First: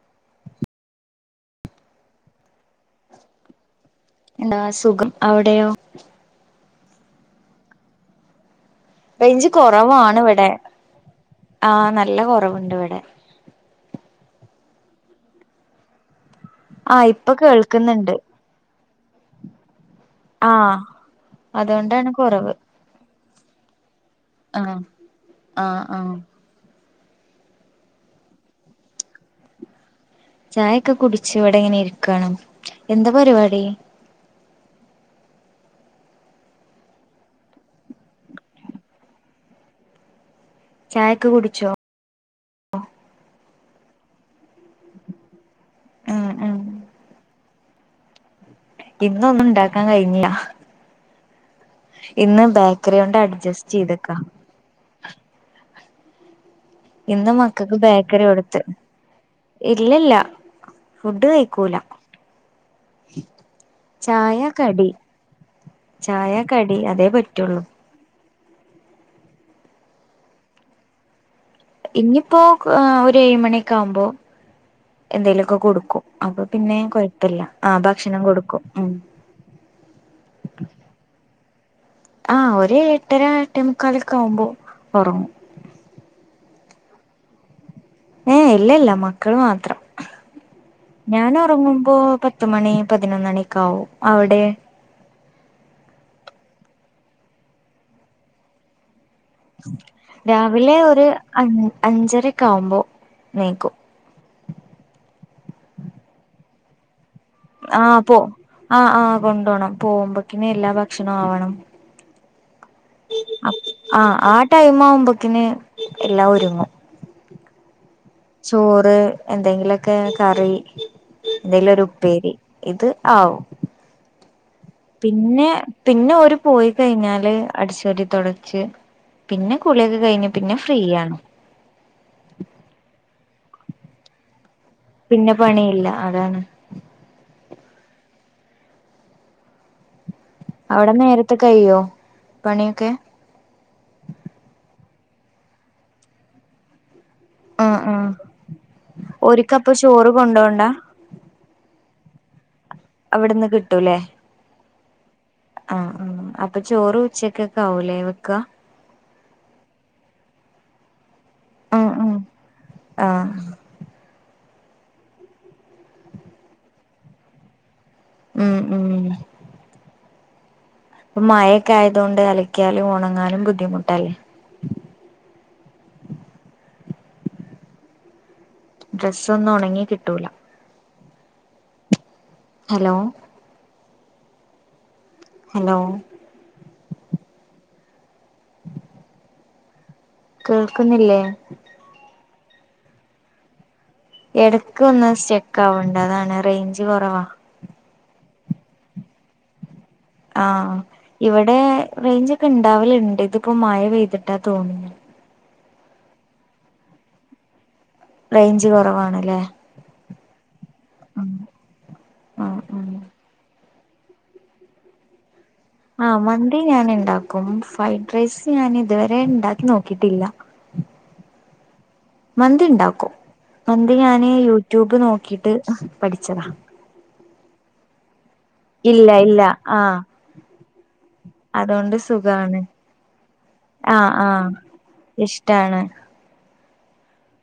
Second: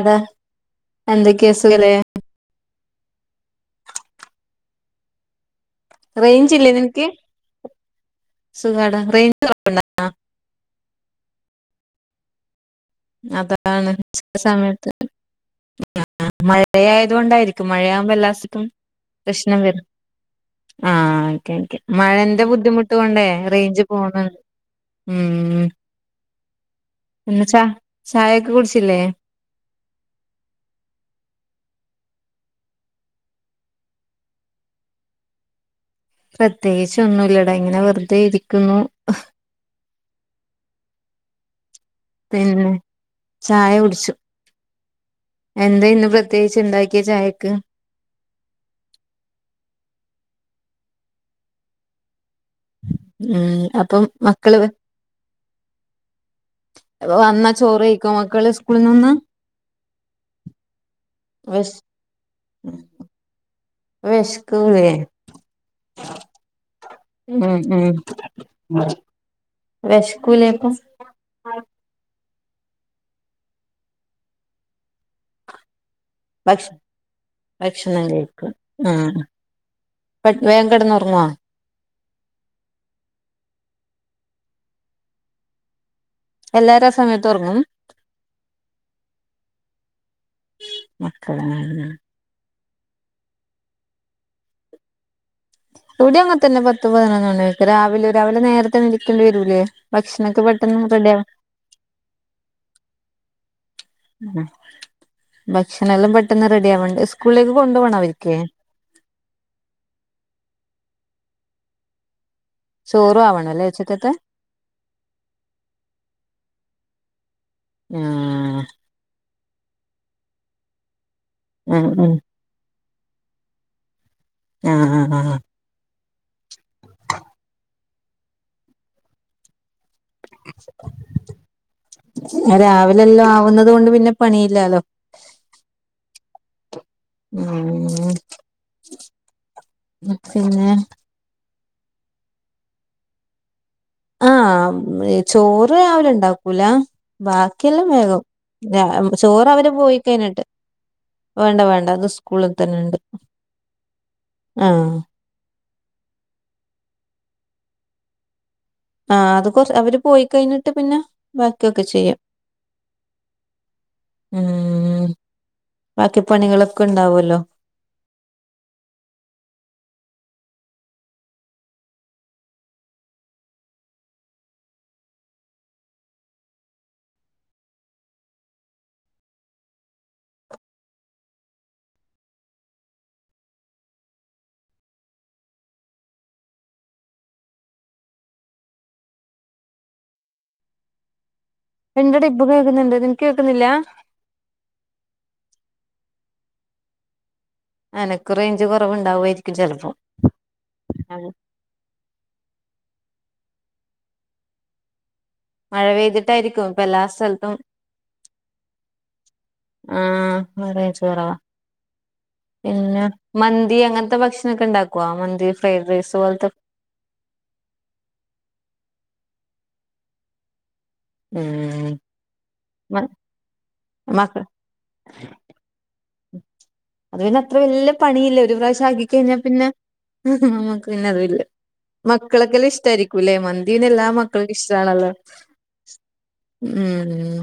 അതാ എന്തൊക്കെ സുഖല്ലേ എന്താ സുഖം അവിടെയോ? റേഞ്ച്ല്ലേ നിനക്ക് സുഖാടാ റയ് ഞ്ച് കൊറവാണ് ഇവിടെ ആ നല്ല കൊറവുണ്ട് ഇവിടെ അതാണ് ആ സമയത്ത് ആഹ് മഴയായതു ഇപ്പൊ കൊണ്ടായിരിക്കും മഴയാകുമ്പോ കേൾക്കുന്നുണ്ട് എല്ല [unintelligible] പ്രശ്നം വരും ആഹ് ഓക്കെ ഓക്കെ അതുകൊണ്ടാണ് മഴന്റെ കുറവ് ബുദ്ധിമുട്ട് കൊണ്ടേ റേഞ്ച് പോണാണ്‌ ആഹ് ആഹ് ആഹ് പിന്നെ ചാചായൊക്കെ കുടിച്ചില്ലേ ചായൊക്കെ കുടിച്ച് ഇവിടെ ഇങ്ങനെ ഇരിക്കാണ് എന്താ പരിപാടി പ്രത്യേകിച്ച് ഒന്നൂല്ലട ഇങ്ങനെ വെറുതെ ഇരിക്കുന്നു ചായൊക്കെ കുടിച്ചോ? പിന്നെ ചായ കുടിച്ചു എന്താ ഇന്ന് ഉം ഉം പ്രത്യേകിച്ച് ഉണ്ടാക്കിയേ ചായക്ക് ഇന്നൊന്നും ഉണ്ടാക്കാൻ കഴിഞ്ഞില്ല ഇന്ന് ബേക്കറി കൊണ്ട് അഡ്ജസ്റ്റ് ചെയ്തക്കാ ക്കള് ഇന്ന് വന്നാ മക്കൾക്ക് ചോറ് കഴിക്കോ ബേക്കറി മക്കള് കൊടുത്ത് സ്കൂളിൽ നിന്ന് ഇല്ലല്ല ഫുഡ് വിശ കഴിക്കൂല ചായ വിശക്കൂലേ കടി ചായ കടി അതേ പറ്റുള്ളൂ പിന്നെ ഉം വെഷക്കൂലേപ്പം ഇന്നിപ്പോ ഒരു ഏഴ് മണി ഒക്കെ ആകുമ്പോ എന്തെലൊക്കെ കൊടുക്കും അപ്പൊ ഭക്ഷ പിന്നെ കൊഴപ്പല്ല ആഹ് ഭക്ഷണം കൊടുക്കും ഉം ഇപ്പം വേം കെടന്ന് ഒറങ്ങോ ആഹ് ഒര് എട്ടര എട്ടേമുക്കാലൊക്കെ ആകുമ്പോ ഒറങ്ങും എല്ലാരും ആ സമയത്ത് ഒറങ്ങും ഏഹ് ഇല്ല ഇല്ല മക്കള് മാത്രം ഞാൻ ഒ മക്കള് ഒറങ്ങുമ്പോ പത്ത് പത്തുമണി പതിനൊന്ന് മണിയൊക്കെ ആവും അവിടെ ഇവിടി അങ്ങനെ തന്നെ പത്ത് പതിനൊന്നണിക്ക് രാവിലെ രാവിലെ നേരത്തെ എണീപ്പിക്കല് രാവിലെ ഒരു അഞ്ചരക്കെ ആവുമ്പോ നീക്കും ഉം ഭക്ഷണ എല്ലാം പെട്ടെന്ന് റെഡി ആവണ്ടെ സ് ആഹ് പോ ആഹ് ആഹ് കൊണ്ടോണം പോകുമ്പക്കിന് എല്ലാ ഭക്ഷണവും ആവണം ചോറും ആവണം അല്ലേ ഉച്ചക്കത്തെ ആഹ് ആ ടൈം ആവുമ്പോത്തിന് എല്ലാം ഒരുങ്ങും ആഹ് ചോറ് എന്തെങ്കിലൊക്കെ കറി എന്തെങ്കിലും ഒരു ഉം ഉം ഉപ്പേരി ഇത് ആവും ആഹ് ആഹ് ആഹ് പിന്നെ - പിന്നെ ഓര് പോയി കഴിഞ്ഞാല് അടിച്ചു വാരി തൊടച്ച് പിന്നെ കുളിയൊക്കെ കഴിഞ്ഞ് പിന്നെ ഫ്രീ ആണ്. പിന്നെ രാവിലെ എല്ലാം ആവുന്നതുകൊണ്ട് പിന്നെ പണിയില്ലാലോ. പിന്നെ പണിയില്ല അതാണ്. ഉം. പിന്നെ [unintelligible] അവടെ നേരത്തെ കയ്യോ പണിയൊക്കെ. ആഹ് ചോറ് രാവിലെ ഇണ്ടാക്കൂല ആഹ് ബാക്കിയെല്ലാം ആഹ് വേഗം ചോറ് അവര് ഓര്ക്കപ്പൊ പോയി ചോറ് കഴിഞ്ഞിട്ട്. കൊണ്ടോണ്ട വേണ്ട വേണ്ട അത് സ്കൂളിൽ തന്നെയിണ്ട്. അവിടുന്ന് കിട്ടും ഇല്ലേ ആഹ് ആഹ് അപ്പൊ ചോറ് ഉച്ചക്കൊക്കെ ആവൂലേ വെക്കാ ആഹ് അത് കൊറ അവര് പോയി കഴിഞ്ഞിട്ട് പിന്നെ ബാക്കിയൊക്കെ ആഹ് ആഹ് ചെയ്യാം. ആഹ് ഉം ബാക്കി പണികളൊക്കെ ഇണ്ടാവൊല്ലോ. ഉം ഉം. ഇപ്പം മഴക്കെ ആയതുകൊണ്ട് അലയ്ക്കിയാലും ഒണങ്ങാനും ബുദ്ധിമുട്ട് ആയി ഡ്രസ്സാന്നും ഒണങ്ങി കിട്ടൂല. ഹലോ. ഹലോ. കേക്കുന്നില്ലേ? എണ്ടടെ ഇപ്പൊ കേക്കുന്നുണ്ട് നിനക്ക് കേക്കുന്നില്ല? എടക്ക് ഒന്ന് സ്റ്റെക്കാവ്ണ്ട് അതാണ് റേഞ്ച് കൊറവാ. എനക്ക് റേഞ്ച് കൊറവുണ്ടാവായിരിക്കും ചെലപ്പോ. ആഹ് ഇവിടെ റേഞ്ച് ഒക്കെ ഇണ്ടാവലുണ്ട് ഇതിപ്പോ മഴ പെയ്തിട്ടാന്ന് തോന്നു മഴ പെയ്തിട്ടായിരിക്കും ഇപ്പൊ എല്ലാ സ്ഥലത്തും റേഞ്ച് കൊറവാണല്ലേ? ആഹ് ഇവിടെ റേഞ്ചു കൊറവാ. ഉം ഉം പിന്നെ മന്തി അങ്ങനത്തെ ഭക്ഷണൊക്കെ ഒണ്ടാക്കുവ മന്തി ഫ്രൈഡ് റൈസ് ആഹ് പോലത്തെ മന്തി ഞാനുണ്ടാക്കും ഫ്രൈഡ് റൈസ് ഞാൻ ഇതുവരെ ഉണ്ടാക്കി നോക്കിയിട്ടില്ല ഉം. മന്തി മ ഇണ്ടാക്കും മന്തി ഞാന് മക്ക യൂട്യൂബ് നോക്കിട്ട് പഠിച്ചതാ. അത് പിന്നെ അത്ര വല്യ പണിയില്ല ഒരു പ്രാവശ്യ ഇല്ല ആക്കിക്കഴിഞ്ഞാൽ ഇല്ല പിന്നെ ആഹ് ഉം നമ്മുക്ക്‌ പിന്നെ അത് ഇല്ല അതുകൊണ്ട് സുഖാണ് മക്കളൊക്കെല്ലാം ഇഷ്ടായിരിക്കുംല്ലേ മന്തിപിന്നെല്ലാ ആഹ് ആഹ് ഇഷ്ടമാണല്ലോ. ഇഷ്ടാണ്. ഉം.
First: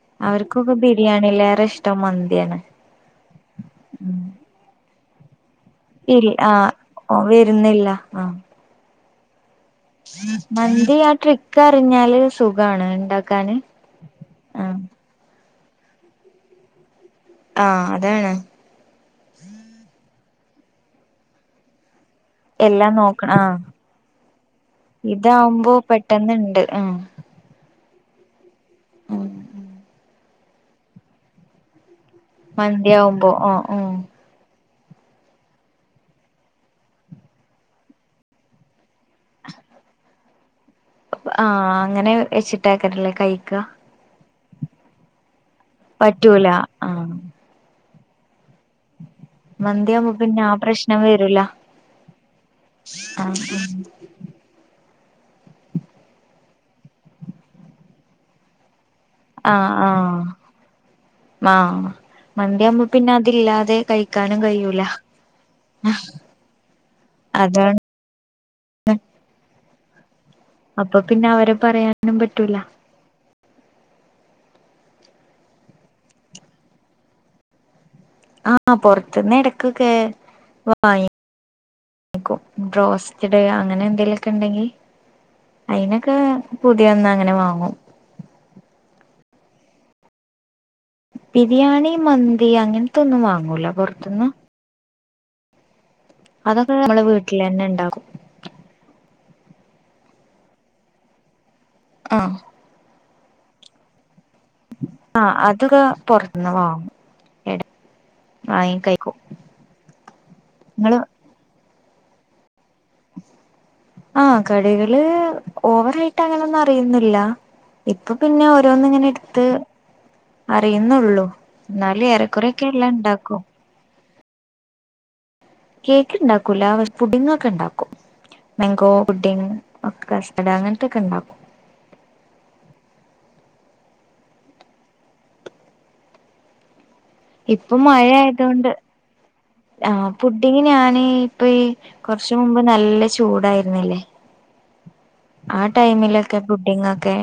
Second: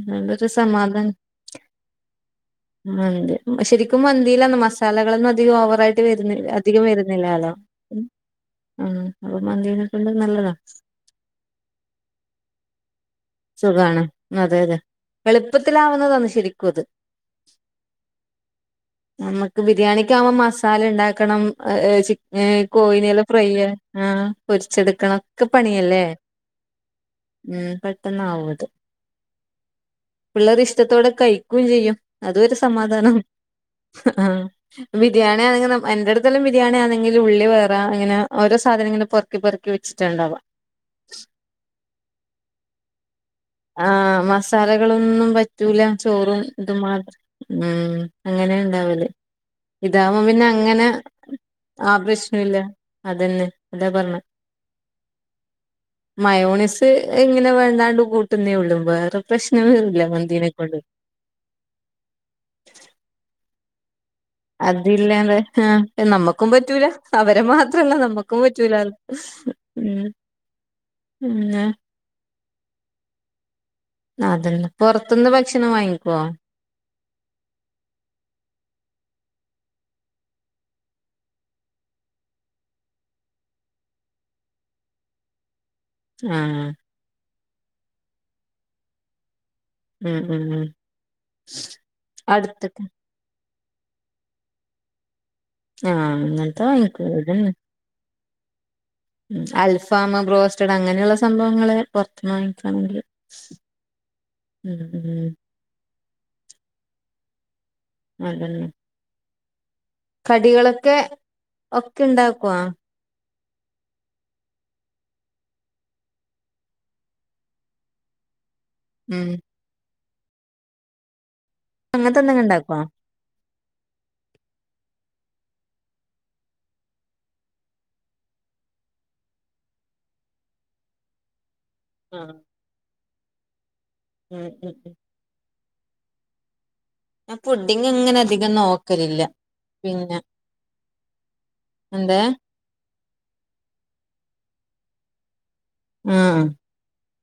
അതോണ്ടൊരു അവർക്കൊക്കെ സമാധാനം ബിരിയാണിയിലേറെ ഇഷ്ട്ടം മന്തിയാണ്. മന്തി ശരിക്കും മന്തില്ലാന്ന് മസാലകളൊന്നും അധികം ഓവറയിട്ട് ട്ട് ഇല്ല വര്ന്നില്ല ആഹ് അധികം ഓ വരുന്നില്ലാലോ വരുന്നില്ല ആഹ് ഉം അപ്പൊ മന്തിനെ മന്തി ആ ട്രിക്ക് അറിഞ്ഞാല് സുഖാണ് ഉണ്ട സുഖാണ് അതെ അതെ എളുപ്പത്തിലാവുന്നതാന്ന് ശരിക്കൊത്. ആഹ് അതാണ്. നമുക്ക് ബിരിയാണിക്കാവുമ്പോ മസാല ഉണ്ടാക്കണം ചി ഏഹ് എല്ലാം കോഴിനെല്ലാം നോക്കണം ആഹ് ഫ്രൈയ് പൊരിച്ചെടുക്കണം ഒക്കെ ഇതാവുമ്പോ പണിയല്ലേ. പെട്ടെന്ന്ണ്ട് ആഹ് ഉം. പെട്ടെന്നാവുത്. പിള്ളേരിഷ്ടത്തോടെ കഴിക്കുംചെയ്യും അതൊരു സമാധാനം മന്തിയാവുമ്പോ ഓഹ് ഓഹ് ആഹ്. ബിരിയാണി ആണെങ്കിൽ എന്റ അടുല്ലും ബിരിയാണി ആണെങ്കിൽ ഉള്ളി വറ അങ്ങനെ ഓരോ സാധനങ്ങളും പൊറ പെറുക്കിപ്പെറിക്കി വച്ചിട്ടാണ്ടാവ. ആഹ് അങ്ങനെ വെച്ചിട്ടക്കാനല്ലേ കഴിക്ക. ആഹ് മസാലകളൊന്നും പറ്റൂല ചോറും പറ്റൂല ഇതും മാത്ര ആഹ് ഉം. അങ്ങനെ ഉണ്ടാവല്. മന്തിയാവുമ്പോ ഇതാവുമ്പോ പിന്നെ ആ അങ്ങനെ പ്രശ്നം വരൂല ആ പ്രശ്നമില്ല, ആഹ് അതന്നെ അതാ പറഞ്ഞെ മയോണിസ് ഇങ്ങനെ വേണ്ടാണ്ട് കൂട്ടുന്നേ ഉള്ളു. വേറെ ആഹ് പ്രശ്നമേ ഇല്ല ആഹ് മന്തീനെ കൊണ്ട് ആഹ് മന്തിയാവുമ്പോ പിന്നെ അതില്ലാതെ കഴി അതില്ലാതെ, ആ നമ്മക്കും പറ്റൂല അവരെ അതാണ് മാത്രല്ല നമ്മക്ക്. ക്കും പറ്റൂലാൽ ഉം അപ്പൊ പിന്നെ അവരെ പറയാനും പറ്റൂല. അതെന്നെ, പുറത്തുന്ന് ഭക്ഷണം വാങ്ങിക്കുവോ ആഹ് പൊറത്തുന്ന് എടക്കൊക്കെ വാങ്ങി ക്കും ബ്രോസ്റ്റഡ് അങ്ങനെ എന്തെലുക്കെ ഉണ്ടെങ്കി അയിനൊക്കെ ആഹ് പൂതിവന്നാ അങ്ങനെ വാങ്ങും ഉം ഉം ഉം ബിരിയാണി, മന്തി അടുത്ത്ക്ക് അങ്ങനത്തൊന്നും വാങ്ങൂല പുറത്തുന്ന് ആഹ് അങ്ങനത്തെ വാങ്ങിക്ക് ഇത് ഉണ്ടാകും ഉ അൽഫാം, ബ്രോസ്റ്റഡ് അങ്ങനെയുള്ള സംഭവങ്ങള് പുറത്തുന്ന് ആഹ് വാങ്ങിക്കാണെങ്കില് ഉം ഉം ആഹ് അതൊക്കെ പൊറത്തുന്ന് വാങ്ങും. എട അതന്നെ വാങ്ങി കഴിക്കും കടികളൊക്കെ, ഇങ്ങള് ഒക്കെ ഉണ്ടാക്കുവോ ആഹ് കടികള് ഓവറായിട്ട് അങ്ങനെയൊന്നും അറിയുന്നില്ല. ഇപ്പൊ പിന്നെ ഓരോന്ന് ഇങ്ങനെ ഉം എടുത്ത് അറിയുന്നുള്ളു എന്നാലും അങ്ങനത്തെ എന്തെങ്കിലും ഏറെക്കുറെ ഒക്കെ ഇണ്ടാക്കോ എല്ലാം ഇണ്ടാക്കും കേക്ക് ഇണ്ടാക്കൂല പക്ഷെ പുഡ്ഡിംഗ് ഒക്കെ ഉണ്ടാക്കും. മെങ്കോ ബുഡിങ്, കസ്റ്റഡ് അങ്ങനത്തൊക്കെ ഉണ്ടാക്കും. ആഹ് ഉം ഉം ഉം ഞാൻ ഇപ്പം പുഡിങ് മഴ അങ്ങനെ ആയത് അധികം കൊണ്ട് നോക്കലില്ല ആഹ് പിന്നെ പുഡിങ്, ഞാന് ഇപ്പൊ ഈ എന്തേ കൊറച്ചു മുമ്പ് നല്ല ചൂടായിരുന്നില്ലേ ആ ടൈമിലൊക്കെ ആഹ് പുഡിങ്ങൊക്കെ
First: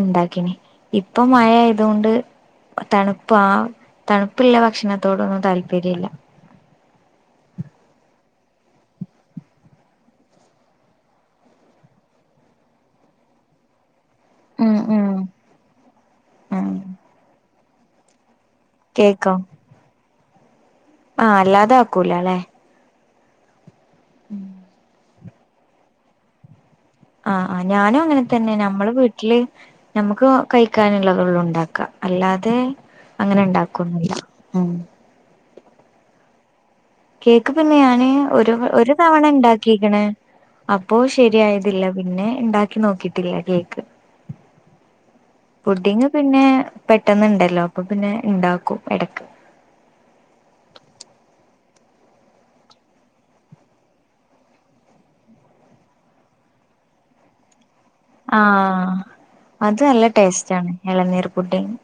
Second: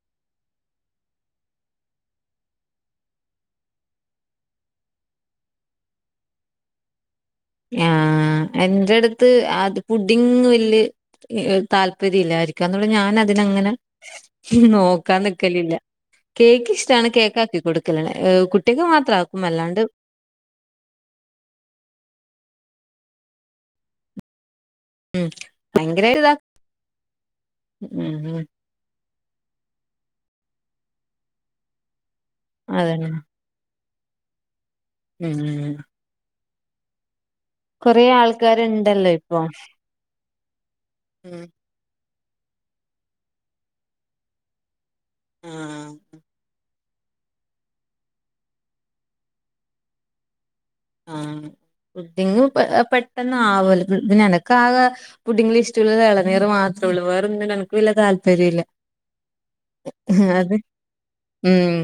ഉണ്ടാക്കിന് ഇപ്പൊ മഴയായതുകൊണ്ട് തണുപ്പാ തണുപ്പുള്ള ഭക്ഷണത്തോടൊന്നും താല്പര്യല്ല. ആഹ് എന്റെ അടുത്ത് അത് പുടിങ് വല്യ താല്പര്യം ഇല്ലാര്ക്കും അന്നരം ഞാൻ അതിനങ്ങനെ ഉം ഉം നോക്കാൻ നിക്കലില്ല. കേക്ക് ഉം ഇഷ്ടാണ് കേക്ക് ആക്കി കൊടുക്കലേ, കു ട്ടിക്ക് മാത്രാക്കും അല്ലാണ്ട് ആഹ് അല്ലാതെ ആക്കൂല അല്ലെ ഉം ഉം ഭയങ്കരൊര് ഇതാ ആഹ് ആഹ് ഞാനും ഉം ഉം അങ്ങനെതന്നെ നമ്മള് വീ ട്ടില് ഞമ്മക്ക് കഴിക്കാന്ള്ളതൊള്ളൂ ഇണ്ടാക്ക. അല്ലാതെ അതന്നെ അങ്ങനെ ഇണ്ടാ ക്കൊന്നുല്ല ഉം ഉം ഉം ഉം കേക്ക് പിന്നെ കൊറേ ഞാന് ഒരു, ഒരു ആൾക്കാരുണ്ടല്ലോ തവണ ഇപ്പൊ ഇണ്ടാക്കിക്ക്ണ് അപ്പോ ഉം ശരിയായ തില്ല പിന്നെ ഇണ്ടാക്കി നോക്കിയിട്ടില്ല കേക്ക് ആഹ് പുഡിങ്ങ് പിന്നെ പെട്ടെന്ന്ണ്ടല്ലോ, അപ്പൊ പിന്നെ ഇണ്ടാക്കും എടക്ക്. ആഹ് പുഡ്ഢിങ് പെട്ടെന്ന് ആവൊല്ലോ. പിന്നെ എനക്ക് ആകെ പുഡിങ്ല് ഇഷ്ടഉള്ളത് എളനീറ് മാത്രേ ഒള്ളൂ. വേറൊന്നിനോടും എനക്ക് വല്ല്യെ താൽ പര്യ ഇല്ല ആഹ് അത് നല്ല ടേസ്റ്റ് അത് ആണ് ഇളനീർ പുഡിങ് ഉം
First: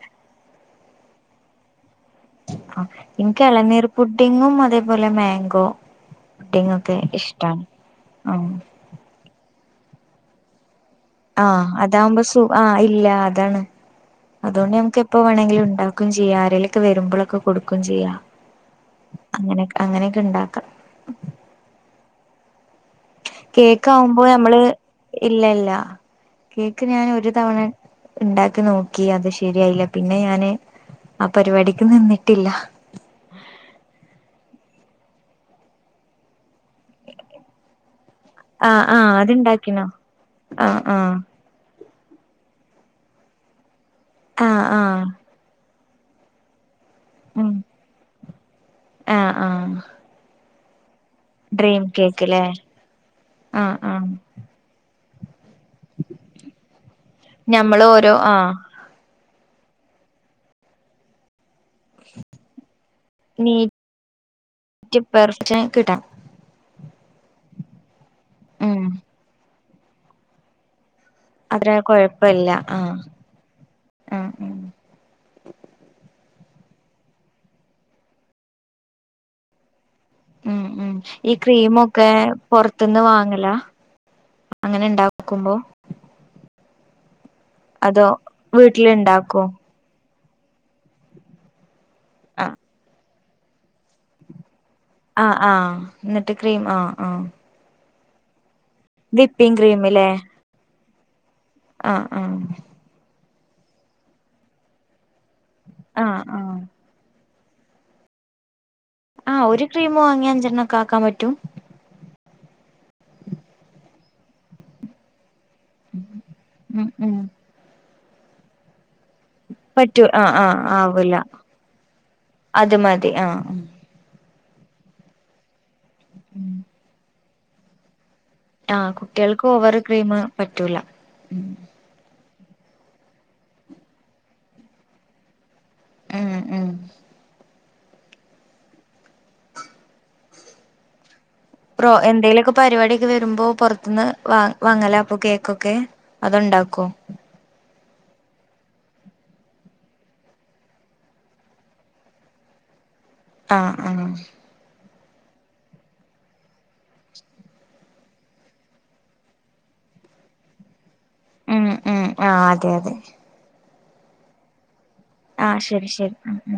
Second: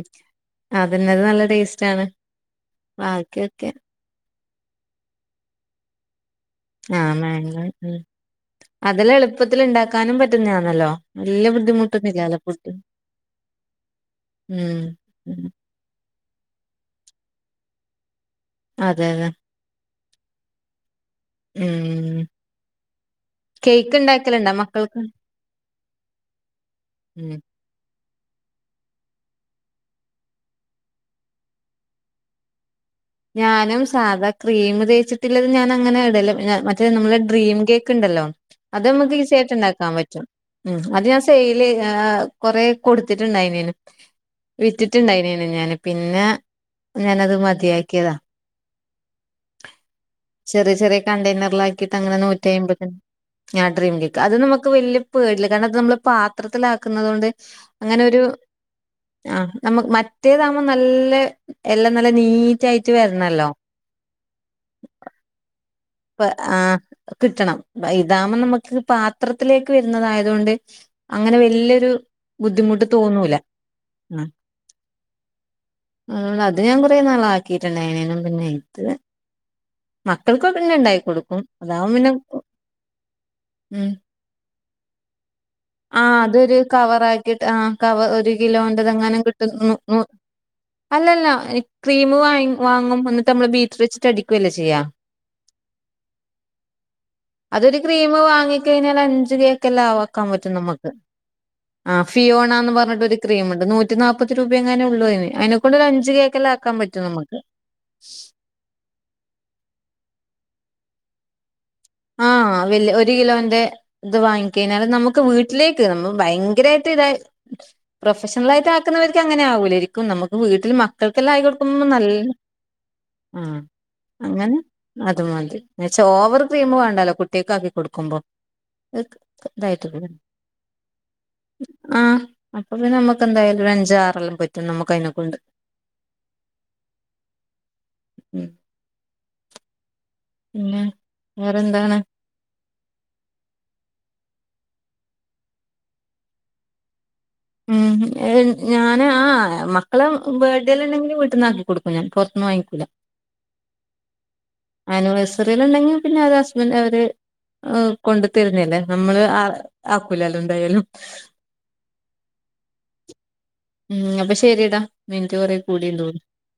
അതിനത് നല്ല ടേസ്റ്റ് ആണ്. ആഹ് ഇൻക്ക് ബാക്കിയൊക്കെ എളനീർ പുഡ്ഢിങ്ങും, അതേപോലെ മേങ്കോ പുഡ്ഢിങ്ങൊക്കെ ആ മാങ്ങ ഇഷ്ടാണ് ഉം ആഹ് അതെല്ലാം എള്പ്പത്തില് ഇണ്ടാക്കാനും പറ്റ്ന്നെയാന്നല്ലോ ആഹ് അതാകുമ്പോ സു ആഹ് ഇല്ല അതാണ് അത്കൊണ്ട് ഉം ഞമ്ക്ക് എപ്പ ഉം. വേണെങ്കിലും ഇണ്ടാ ക്കും ചെയ്യാ ആരേലൊക്കെ വെരുമ്പളൊക്കെ കൊടുക്കും ചെയ്യാ അതെ അതെ അങ്ങനെയെക്കെ അങ്ങനെയെക്കെ ഇണ്ടാക്ക ഉം ഉം കേക്ക് കേക്കാവുമ്പൊ ഉണ്ടാക്കലുണ്ടോ നമ്മള് മക്കൾക്ക് ഇല്ലല്ലോ കേക്ക് ഞാൻ ഒരു ഉം തവണ ഇണ്ടാക്കി നോക്കി അത് ശരിയായില്ല പിന്നെ ഞാന് ആ പരിപാടിക്ക് നിന്ന്ട്ടില്ല ഞാനും സാധാ ക്രീം തേച്ച്ട്ട്ല്ലത് ഞാൻ അങ്ങനെ ഇടല്ല ഞ മറ്റേ നമ്മളെ ഡ്രീം കേക്ക് ഇണ്ടല്ലോ ആഹ് അത് ആഹ് നമ്മക്ക് ഈസിയായിട്ട് അത്ണ്ടാക്കിണോ ഇണ്ടാക്കാൻ പറ്റും ഉം ആഹ് അത് ആഹ് ഞാൻ സെയ്‌ ല് ഏഹ് കൊറേ കൊട്ത്ത്ട്ട് ഇണ്ടായ്നേനു ആഹ് വിറ്റ്റ്റ് ആഹ് ഇണ്ടായ്നേ നു ഞാന് പിന്നെ ഞാനത് ഉം മതിയാക്ക്യേതാ ആഹ് ആഹ് ചെറിയ ചെറിയ കണ്ടെയ്നർല് ഡ്രീം ആക്കിയിട്ട് അങ്ങനെ കേക്ക്ല്ലേ നൂറ്റി അയ്മ്പതിന് ഞാൻ ആഹ് ഡ്രീം ആഹ് കേക്ക് അത് നമക്ക് വല്ല്യെ പേടില്ല കാരണം ഇത് നമ്മള് പാത്രത്തിലാക്ക്ന്നതോണ്ട് ഞമ്മള് ഓരോ അങ്ങനെരു ആഹ് ആഹ് നമ്മ മറ്റേതാവുമ്പം നല്ലെ എല്ലം നല്ല നീറ്റ് ആയിറ്റ് വെര്ണല്ലോ റ്റ് പെർഫെക്ഷന് കിട്ടണം പ്പെ ആഹ് കിട്ടണം ഇതാവുമ്പൊ നമക്ക് ഉം പാത്രത്തിലേക്ക് വരുന്നതായതുകൊണ്ട് അങ്ങനെ അത്ര വെല്ല്യെരു കൊഴപ്പല്ല ബുദ്ധിമുട്ട് ആഹ് തോന്നൂല ഉം ഉം അത്‌ ഞാൻ കൊറേ നാള് ആക്കിട്ട്ണ്ടായ്നേനും പിന്നെ ഇത് മക്കൾ ഉം ഉം ഈ ക്രീമൊക്കെ പൊറത്ത്ന്ന് വാങ്ങലാ ഉം അങ്ങനെ ഇണ്ടാക്കുമ്പൊ ആഹ് അതൊരു കവറ് ആക്കിയ്ട്ട് ആഹ് കവ അതോ ഒര് വീട്ടില് കിലോന്റതങ്ങനെ ഇണ്ടാക്കോ കിട്ടും ന്നൂ ന്നൂ അല്ലല്ല ക്രീം വാങ്ങി ആഹ് വാങ്ങും എന്നിട്ട് നമ്മള് ബീറ്റ്ർ വെച്ചിട്ട് അടിക്കുവല്ലേ ചെയ്യാ ആഹ് ആഹ് എന്നിട്ട് ക്രീം ആഹ് ആഹ് അതൊരു ക്രീം വാങ്ങിക്കഴിഞ്ഞാല് അഞ്ച് വിപ്പിംഗ് കേക്കെല്ലാം ക്രീമില്ലേ ആവക്കാൻ പ റ്റും നമ്മക്ക് ആഹ് ഫിയോണന്നും പർഞ്ഞിട്ട് ഒര് ക്രീമ്ണ്ട് നൂറ്റി നാപ്പത് രൂപയെങ്ങാനും ഒള്ളൂ അയ്ന് അയ്നെക്കൊണ്ട് ഒരു അഞ്ച് ആഹ് കേക്കല്ലാം ആഹ് ആക്കാൻ പറ്റും നമ്മ്ക്ക് ആഹ് ഒരു ക്രീമ് വാങ്ങിയ അഞ്ചെണ്ണം ഒക്കെ ആക്കാം പറ്റും ആഹ് വെല്ല്യെ ഒരു കിലോന്റെ ഇത് വാങ്ങിക്കെയ്ഞ്ഞാല് നമുക്ക് വീ ട്ടിലേക്ക് നമ്മ ഉം ഭയങ്കരായിട്ട് ഇത് ഉം പ്രൊഫഷണലായിട്ട് ആ ക്കുന്നവർക്ക് അങ്ങനെ പറ്റൂ ആകൂലരിക്കും ആഹ് നമുക്ക് ആഹ് വീട്ടിൽ ആവൂല മക്കൾക്കെല്ലാം ആയി കൊടുക്കുമ്പോ നല്ല അത് മതി ആഹ് അങ്ങനെ അത് മതി എന്നച്ച ഓവർ ക്രീം വേണ്ടല്ലോ കുട്ടികക്ക ആക്കി കൊടുക്കുമ്പോ ആഹ് കുട്ടികൾക്ക് ഓവർ ഇതായിട്ട് ക്രീം പറ്റൂല ആഹ് അപ്പൊന്ന നമുക്ക് എന്തായാലും ഒരു അഞ്ച് ആറെല്ലാം പറ്റും നമുക്ക് അതിനെക്ക കൊണ്ട് ഉം ഉം ഉം പിന്നെ പ്രോ വേറെന്താണ് എന്തേലൊക്കെ പരിപാടിയൊക്കെ വരുമ്പോ പുറത്തന്ന് വാ വാങ്ങല അപ്പൊ കേക്കൊക്കെ അതൊണ്ടാക്കോ മ ഞാൻ ആ മക്കളെ ബേർത്ത്ഡേൽ ഉണ്ടെങ്കിൽ വീട്ടിൽ നിന്നാക്കി കൊടുക്കും ഞാൻ പുറത്തന്ന് വാങ്ങിക്കൂല്ല ആഹ് ആഹ് ആനിവേഴ്സറിൽ ഉണ്ടെങ്കിൽ പിന്നെ അത് ഹസ്ബൻഡറ് അവര് കൊണ്ട് തരുന്നല്ലേ നമ്മള് ആ ആകുലല്ലേന്തായാലും ഉം ഉം ആ അതെ അതെ ഉം അപ്പൊ ശെരിടാ മിനിറ്റ് കുറേ ആഹ് ശരി കൂടിന്ന് ശരി തോന്നുന്നു ഉം ഉം